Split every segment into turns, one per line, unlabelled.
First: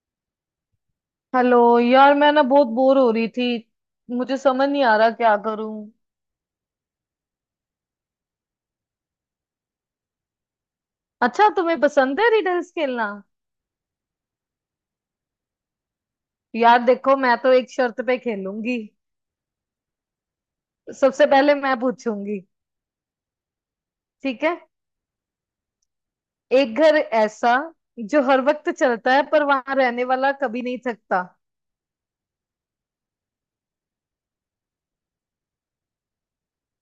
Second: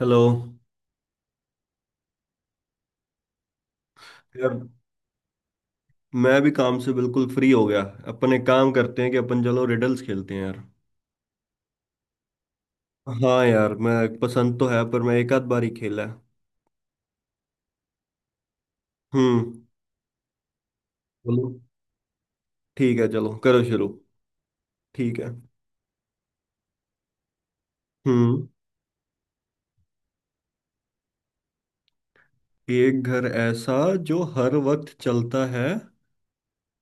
Hello
hello यार। मैं ना बहुत बोर हो रही थी। मुझे
यार।
समझ नहीं आ रहा क्या करूं।
मैं भी काम से बिल्कुल फ्री हो गया। अपन एक काम करते हैं कि अपन चलो रिडल्स खेलते हैं यार।
अच्छा, तुम्हें पसंद है रिडल्स खेलना?
हाँ यार, मैं पसंद तो है पर मैं एक आध बार ही खेला है।
यार देखो, मैं तो एक शर्त पे खेलूंगी।
हम्म।
सबसे
बोलो।
पहले मैं पूछूंगी।
ठीक है, चलो करो शुरू।
ठीक है।
ठीक है।
एक घर ऐसा जो हर
हम्म।
वक्त चलता है पर वहां रहने वाला कभी नहीं थकता।
एक घर ऐसा जो हर वक्त चलता है,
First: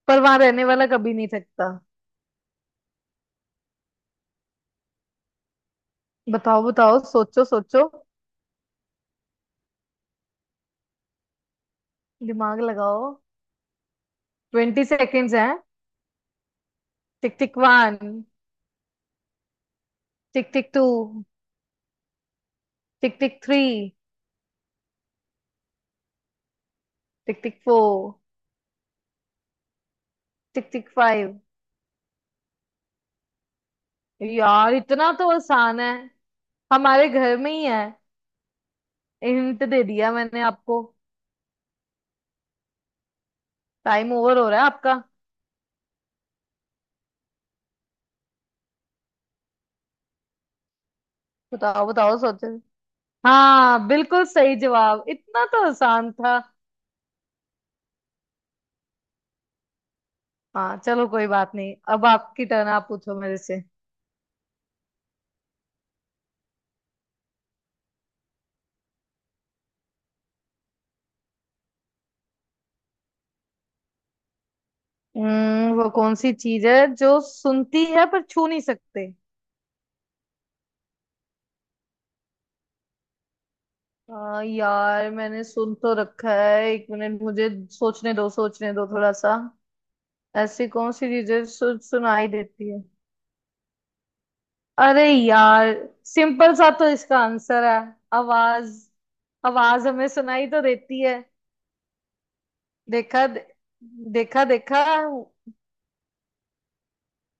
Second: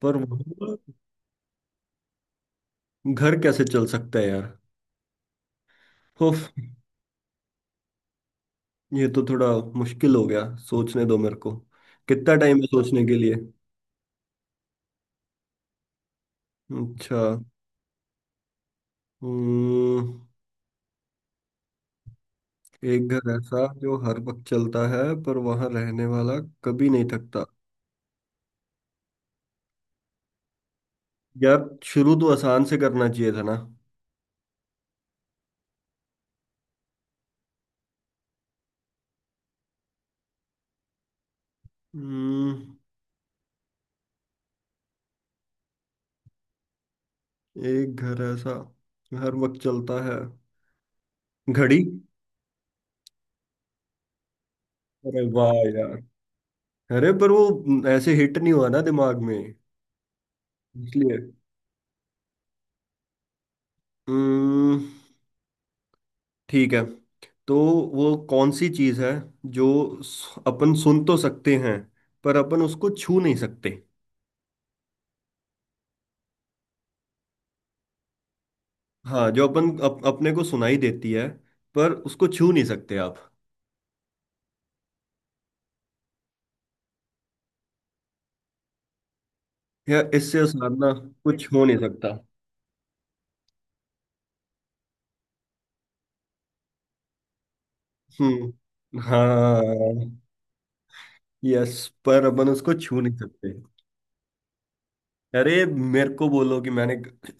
पर
पर वहां
वह...
रहने वाला कभी नहीं थकता।
घर कैसे चल सकता है यार? उफ।
बताओ बताओ, सोचो सोचो।
ये तो थोड़ा मुश्किल हो गया। सोचने दो मेरे को। कितना टाइम
दिमाग
है
लगाओ।
सोचने के लिए?
20 सेकेंड्स हैं।
अच्छा।
टिक टिक 1।
हम्म।
टिक टिक 2।
एक
टिक
घर
टिक 3।
ऐसा जो हर वक्त चलता है पर वहां रहने वाला कभी नहीं
टिक
थकता।
टिक 4। टिक टिक 5।
यार शुरू तो आसान से करना चाहिए था ना।
यार इतना तो आसान है। हमारे घर में ही है। हिंट दे दिया मैंने आपको।
हम्म।
टाइम ओवर हो रहा है आपका।
एक घर ऐसा हर वक्त चलता है... घड़ी।
बताओ बताओ, सोचो। हाँ, बिल्कुल सही जवाब।
अरे
इतना
वाह
तो
यार।
आसान था।
अरे पर वो ऐसे हिट नहीं हुआ ना दिमाग में।
हाँ चलो
इसलिए।
कोई बात नहीं। अब आपकी टर्न, आप पूछो मेरे से।
हम्म। ठीक है। तो वो कौन सी चीज है जो अपन सुन तो सकते हैं पर अपन उसको छू नहीं सकते?
हम्म, वो कौन सी चीज है जो सुनती है पर छू नहीं सकते?
हाँ, जो अपन अपने को सुनाई देती है पर उसको छू नहीं सकते आप।
यार मैंने सुन तो रखा है। 1 मिनट, मुझे सोचने दो, सोचने दो थोड़ा सा।
या इससे
ऐसी
साधना
कौन सी चीज है
कुछ हो नहीं सकता।
सुनाई देती है? अरे यार, सिंपल सा तो इसका आंसर है।
हम्म।
आवाज। आवाज हमें
हाँ।
सुनाई तो देती है।
यस। पर अपन उसको छू नहीं
देखा,
सकते।
देखा देखा।
अरे, मेरे को बोलो कि मैंने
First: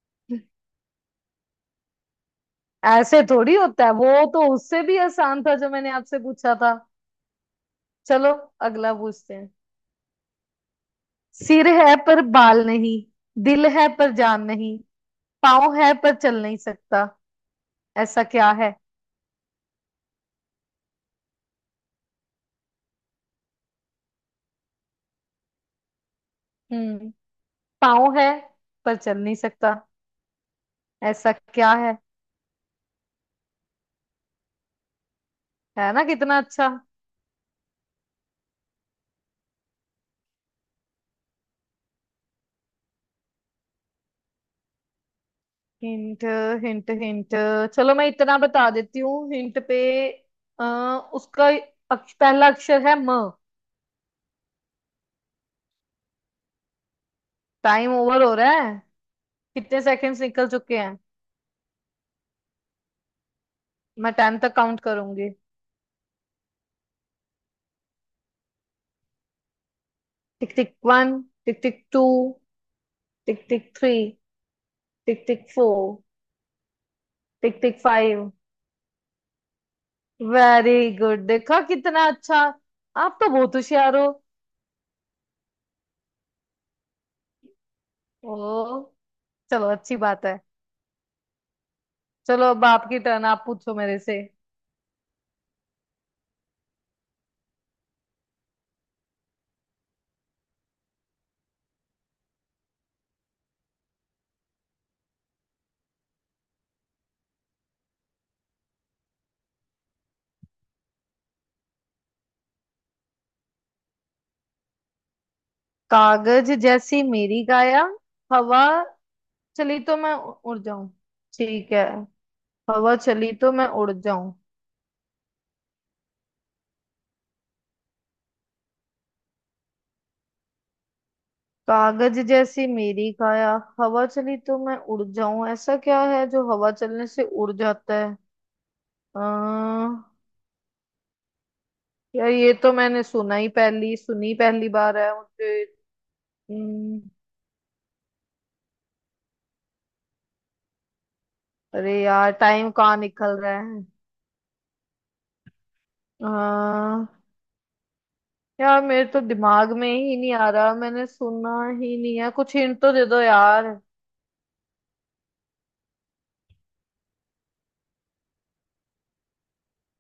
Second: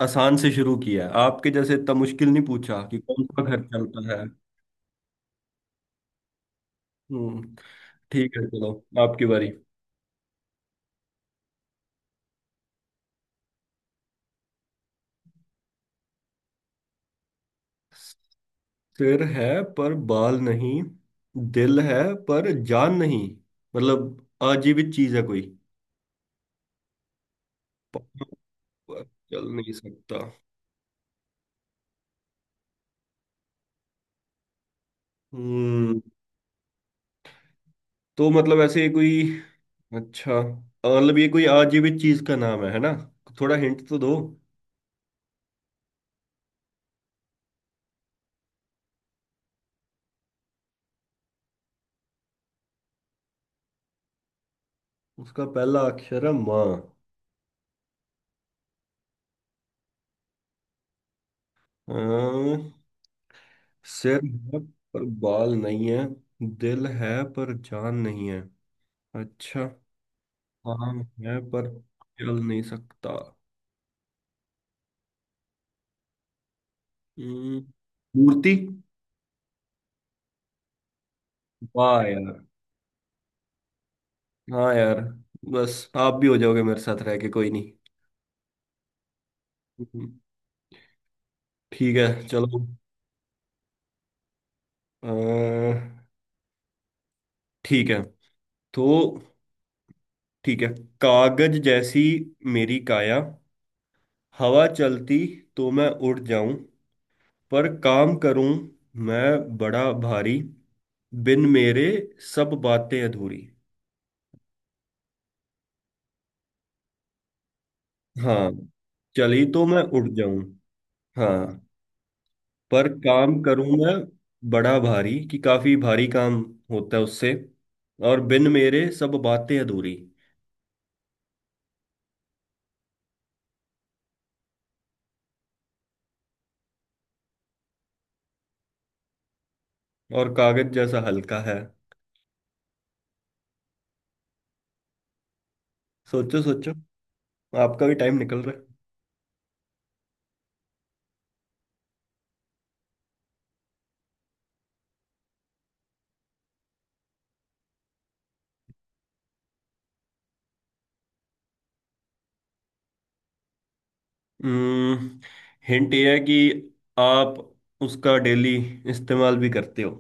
आसान से शुरू किया है, आपके जैसे इतना मुश्किल नहीं पूछा कि
ऐसे
कौन सा
थोड़ी
घर
होता है।
चलता है।
वो तो उससे भी आसान था जो मैंने आपसे पूछा था।
हम्म।
चलो
ठीक है चलो।
अगला
आपकी
पूछते
बारी।
हैं। सिर है पर बाल नहीं, दिल है पर जान नहीं, पाँव है पर चल नहीं सकता। ऐसा क्या है?
सिर है पर बाल नहीं, दिल है पर जान नहीं, मतलब आजीवित चीज है
हम्म। पाँव
कोई।
है पर
पर
चल नहीं
चल नहीं
सकता।
सकता।
ऐसा क्या है? है
हम्म।
ना कितना अच्छा।
तो मतलब ऐसे कोई... अच्छा, मतलब ये कोई आजीवित चीज का नाम है ना? थोड़ा हिंट तो दो।
Hint, hint hint. चलो मैं इतना बता देती हूँ हिंट पे। उसका पहला अक्षर है म।
उसका पहला अक्षर है माँ।
टाइम ओवर हो रहा है। कितने सेकंड्स निकल चुके हैं?
अ,
मैं
सिर
टाइम तक
है
काउंट
पर
करूंगी।
बाल नहीं है, दिल है पर जान नहीं है। अच्छा।
टिक टिक
हाँ।
वन।
है
टिक
पर
टिक टू।
चल नहीं सकता।
Tick tick three. Tick tick four. Tick
hmm,
tick five.
मूर्ति।
Very good. देखा
वाह
कितना
यार।
अच्छा। आप तो बहुत होशियार हो।
हाँ यार। बस आप भी हो जाओगे मेरे साथ रह के, कोई नहीं।
ओ, चलो अच्छी
हम्म,
बात है।
ठीक है
चलो
चलो।
अब आपकी टर्न, आप पूछो मेरे से।
अह, ठीक है। तो ठीक है। कागज जैसी मेरी काया, हवा चलती तो मैं उड़ जाऊं, पर काम करूं मैं बड़ा भारी, बिन मेरे सब बातें अधूरी।
कागज जैसी मेरी काया,
हाँ।
हवा
चली तो
चली
मैं
तो
उड़
मैं
जाऊं।
उड़ जाऊं।
हाँ।
ठीक है।
पर
हवा चली
काम
तो
करूं
मैं उड़
मैं
जाऊं।
बड़ा भारी कि काफी भारी काम होता है उससे, और बिन मेरे सब बातें अधूरी।
कागज जैसी मेरी काया, हवा चली तो मैं उड़ जाऊं। ऐसा क्या है जो हवा चलने से उड़ जाता है? अः
और कागज जैसा हल्का है।
यार, ये तो मैंने सुना ही। पहली सुनी, पहली बार है मुझे।
सोचो सोचो।
अम्म,
आपका भी टाइम निकल रहा
अरे यार टाइम कहाँ निकल रहा है। अः यार, मेरे तो दिमाग में ही नहीं आ रहा। मैंने सुना ही नहीं है। कुछ हिंट तो दे दो यार।
है। हिंट ये है कि आप उसका डेली इस्तेमाल भी करते हो।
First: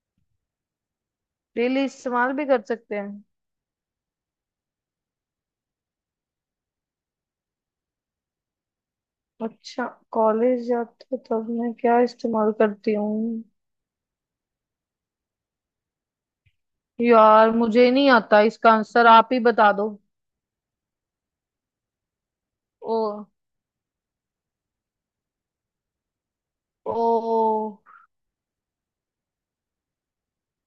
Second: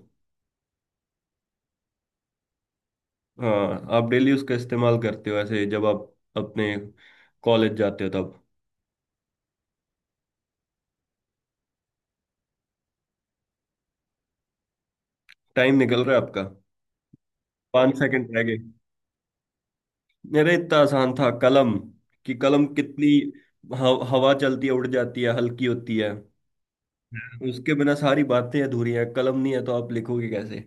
डेली इस्तेमाल भी कर सकते हैं?
हाँ, आप डेली उसका इस्तेमाल करते हो, ऐसे जब आप अपने कॉलेज जाते हो तब।
अच्छा, कॉलेज जाते तब मैं क्या इस्तेमाल करती हूँ?
टाइम निकल रहा है आपका।
यार मुझे
पाँच
नहीं
सेकंड
आता
रह गए।
इसका आंसर, आप ही बता दो।
अरे इतना आसान था, कलम। कि कलम
ओ
कितनी हवा चलती है, उड़ जाती है, हल्की होती है।
ओ,
उसके बिना सारी बातें अधूरी हैं, कलम नहीं है तो आप लिखोगे कैसे?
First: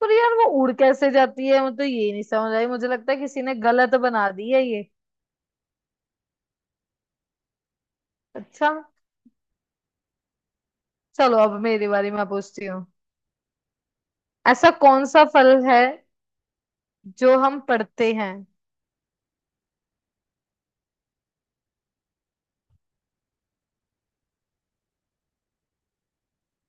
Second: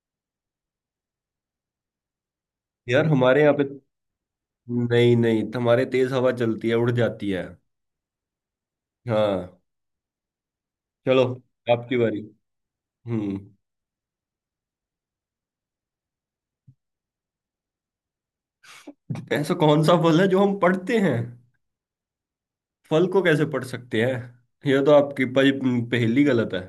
पर यार वो उड़ कैसे जाती है? मुझे तो ये नहीं समझ आई। मुझे
यार
लगता है
हमारे
किसी
यहाँ
ने
पे
गलत बना दी है ये।
नहीं नहीं, हमारे तेज हवा चलती है उड़ जाती है।
अच्छा।
हाँ। चलो।
चलो अब मेरी
आपकी
बारी,
बारी।
मैं पूछती हूँ।
हम्म।
ऐसा कौन सा फल है जो हम पढ़ते हैं?
ऐसा कौन सा फल है जो हम पढ़ते हैं? फल को कैसे पढ़ सकते हैं? यह तो आपकी पहेली गलत है।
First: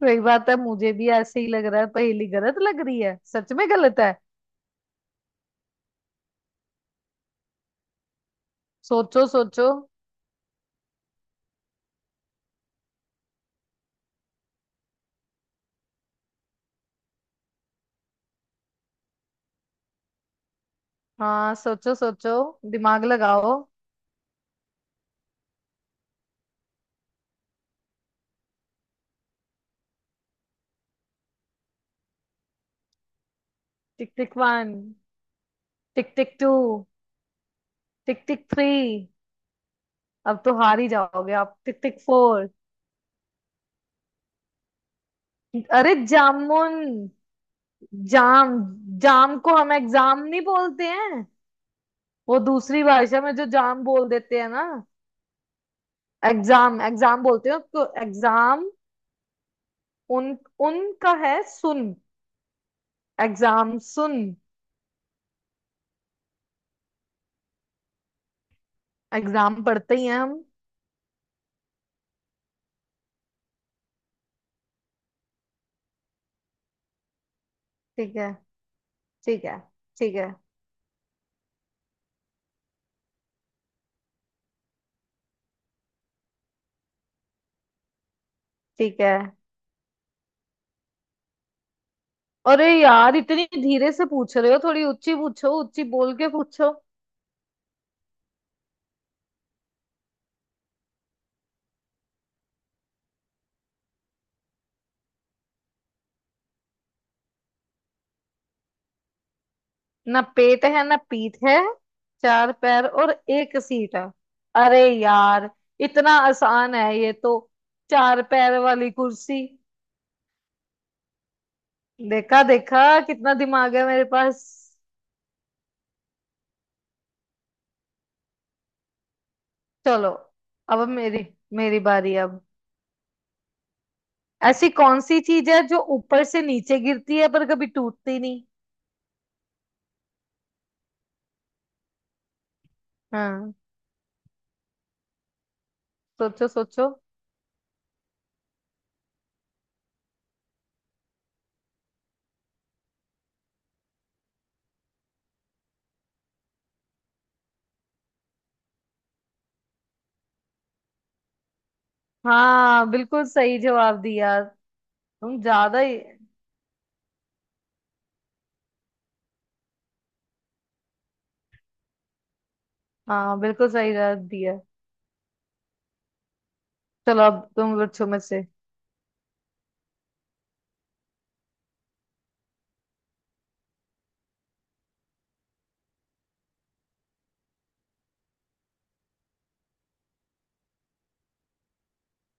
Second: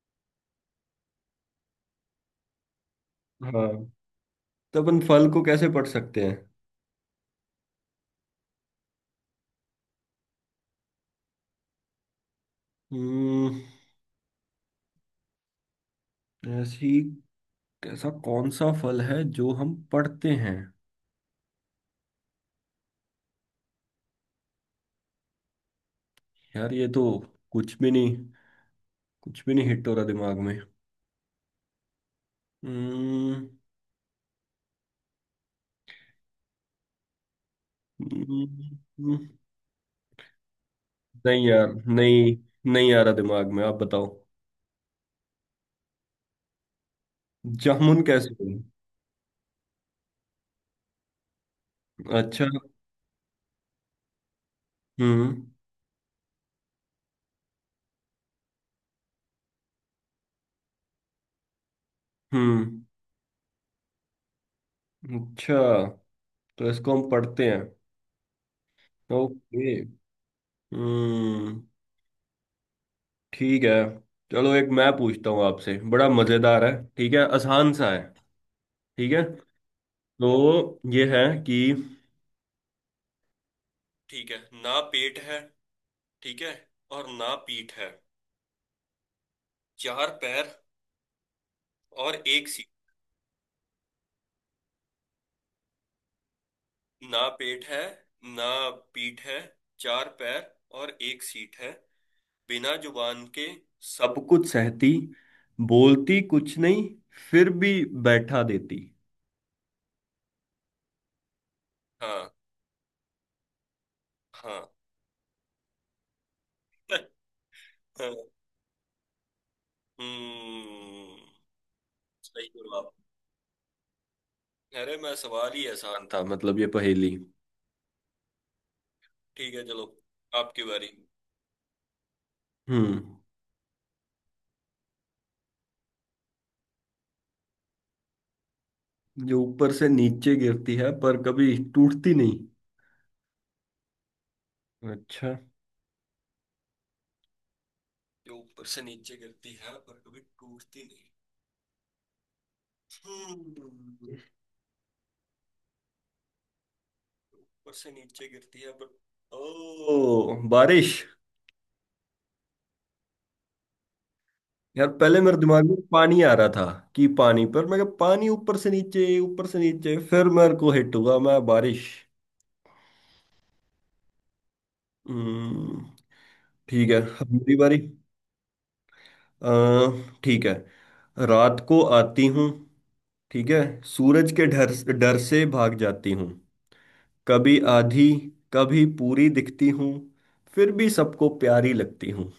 तो एक बात है, मुझे भी ऐसे ही लग रहा है, पहेली गलत लग रही है, सच
हाँ।
में गलत है।
तो अपन फल को कैसे पढ़ सकते हैं?
सोचो सोचो।
हम्म। ऐसी... ऐसा कौन सा फल है जो हम पढ़ते हैं?
हाँ, सोचो सोचो। दिमाग लगाओ।
यार ये तो कुछ भी नहीं, कुछ भी नहीं हिट हो रहा दिमाग में। हम्म।
Tick tick one. Tick tick two. Tick
hmm.
Tick three.
हम्म।
अब तो हार ही जाओगे
नहीं
आप।
यार,
टिक टिक
नहीं,
4।
नहीं आ रहा दिमाग में, आप बताओ।
अरे, जामुन।
जामुन कैसे
जाम।
बने?
जाम को हम एग्जाम नहीं बोलते हैं? वो
अच्छा।
दूसरी भाषा में जो जाम बोल देते हैं ना।
हम्म।
एग्जाम, एग्जाम बोलते हैं उसको। एग्जाम। उन, उनका है सुन।
हम्म।
एग्जाम सुन।
अच्छा, तो इसको हम पढ़ते हैं।
Exam
okay.
पढ़ते ही हैं हम।
हम्म। ठीक है। चलो एक मैं पूछता हूँ आपसे, बड़ा मजेदार है। ठीक है, आसान सा है।
ठीक है।
ठीक है।
ठीक है। ठीक है।
तो ये है कि ठीक है, ना पेट है, ठीक है, और ना पीठ है,
ठीक है।
चार पैर और एक
अरे
सीट।
यार, इतनी धीरे से पूछ रहे हो। थोड़ी ऊंची पूछो, ऊंची बोल के पूछो।
ना पेट है ना पीठ है, चार पैर और एक सीट है, बिना जुबान के सब कुछ सहती, बोलती कुछ नहीं, फिर भी बैठा देती।
ना पेट है ना पीठ है,
हाँ।
4 पैर और एक सीट है।
हाँ।
अरे यार, इतना आसान है ये तो। चार पैर वाली कुर्सी।
हम्म।
देखा
सही
देखा,
जवाब।
कितना दिमाग है मेरे पास।
अरे मैं सवाल ही आसान था, मतलब ये पहेली। ठीक है चलो।
चलो
आपकी
अब
बारी।
मेरी मेरी बारी अब।
हम्म।
ऐसी कौन सी चीज है जो ऊपर से नीचे गिरती है पर कभी टूटती नहीं?
जो ऊपर से नीचे गिरती है पर कभी टूटती नहीं।
हाँ,
अच्छा।
सोचो सोचो।
जो ऊपर से नीचे गिरती है पर कभी टूटती नहीं। हम्म। ऊपर से नीचे गिरती है पर... ओ ओ, बारिश।
हाँ, बिल्कुल सही जवाब दिया।
यार पहले मेरे
तुम
दिमाग में
ज्यादा ही।
पानी आ रहा था कि पानी, पर मैं कहा, पानी ऊपर से नीचे, ऊपर से नीचे, फिर मेरे को हिट हुआ मैं बारिश।
हाँ, बिल्कुल सही जवाब दिया।
हम्म, ठीक है,
चलो
अब
अब
मेरी
तुम
बारी।
पूछो मुझसे।
अ, ठीक है। रात को आती हूँ, ठीक है, सूरज के डर, डर से भाग जाती हूँ, कभी आधी, कभी पूरी दिखती हूँ, फिर भी सबको प्यारी लगती हूँ।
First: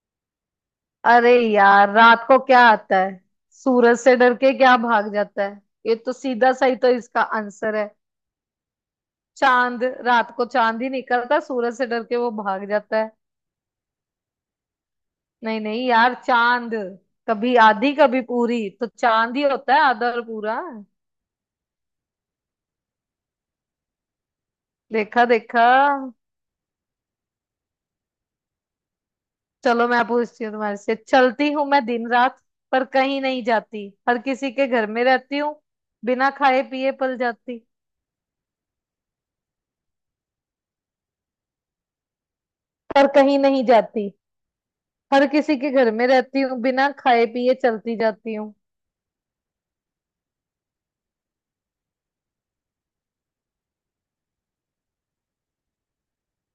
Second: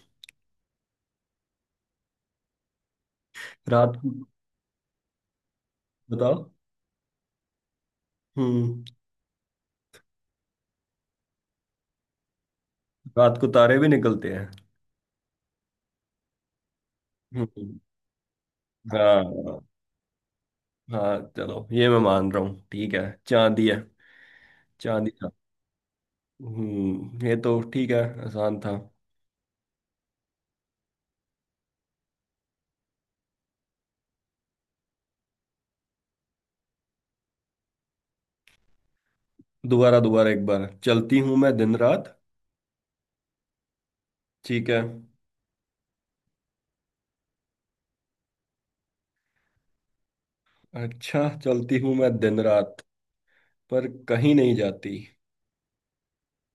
अरे यार, रात को क्या आता है?
रात
सूरज
को।
से डर के क्या भाग जाता है? ये तो
बताओ।
सीधा, सही तो इसका आंसर है।
हम्म।
चांद। रात को चांद ही निकलता है, सूरज से डर के वो भाग जाता है।
रात को तारे भी निकलते हैं।
नहीं नहीं यार, चांद। कभी
हम्म,
आधी कभी पूरी तो
हाँ
चांद ही होता है, आधा और पूरा।
हाँ, चलो ये मैं मान रहा हूँ, ठीक है। चांदी है, चांदी
देखा
था।
देखा।
ये तो ठीक है, आसान था।
चलो मैं पूछती हूँ तुम्हारे से। चलती हूँ मैं दिन रात, पर कहीं नहीं जाती, हर किसी के घर में रहती हूँ, बिना खाए पिए पल जाती।
दोबारा दोबारा एक बार, चलती हूँ मैं दिन रात...
पर कहीं नहीं जाती,
ठीक है।
हर किसी के घर में रहती हूँ, बिना खाए पिए चलती जाती हूँ।
अच्छा, चलती हूँ मैं दिन रात, पर कहीं नहीं जाती,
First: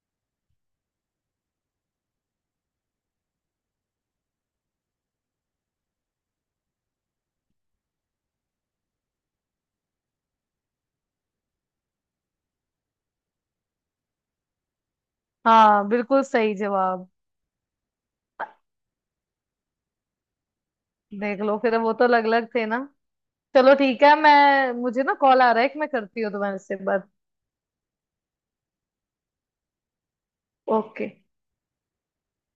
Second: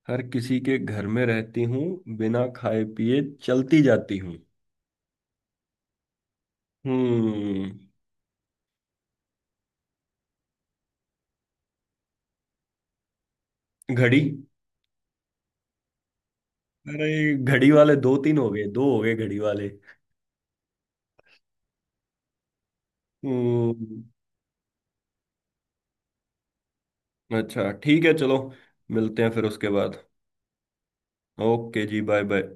हर किसी के घर में रहती हूँ, बिना खाए पिए चलती जाती हूँ। हम्म घड़ी।
हाँ, बिल्कुल सही जवाब।
अरे घड़ी वाले दो तीन हो गए, दो हो गए घड़ी वाले।
देख लो फिर, वो तो अलग अलग थे ना। चलो
हम्म।
ठीक है, मैं मुझे ना कॉल आ रहा है। कि मैं करती हूँ तुम्हारे से बात।
अच्छा ठीक है चलो। मिलते हैं फिर उसके बाद।
ओके।
ओके, जी बाय बाय।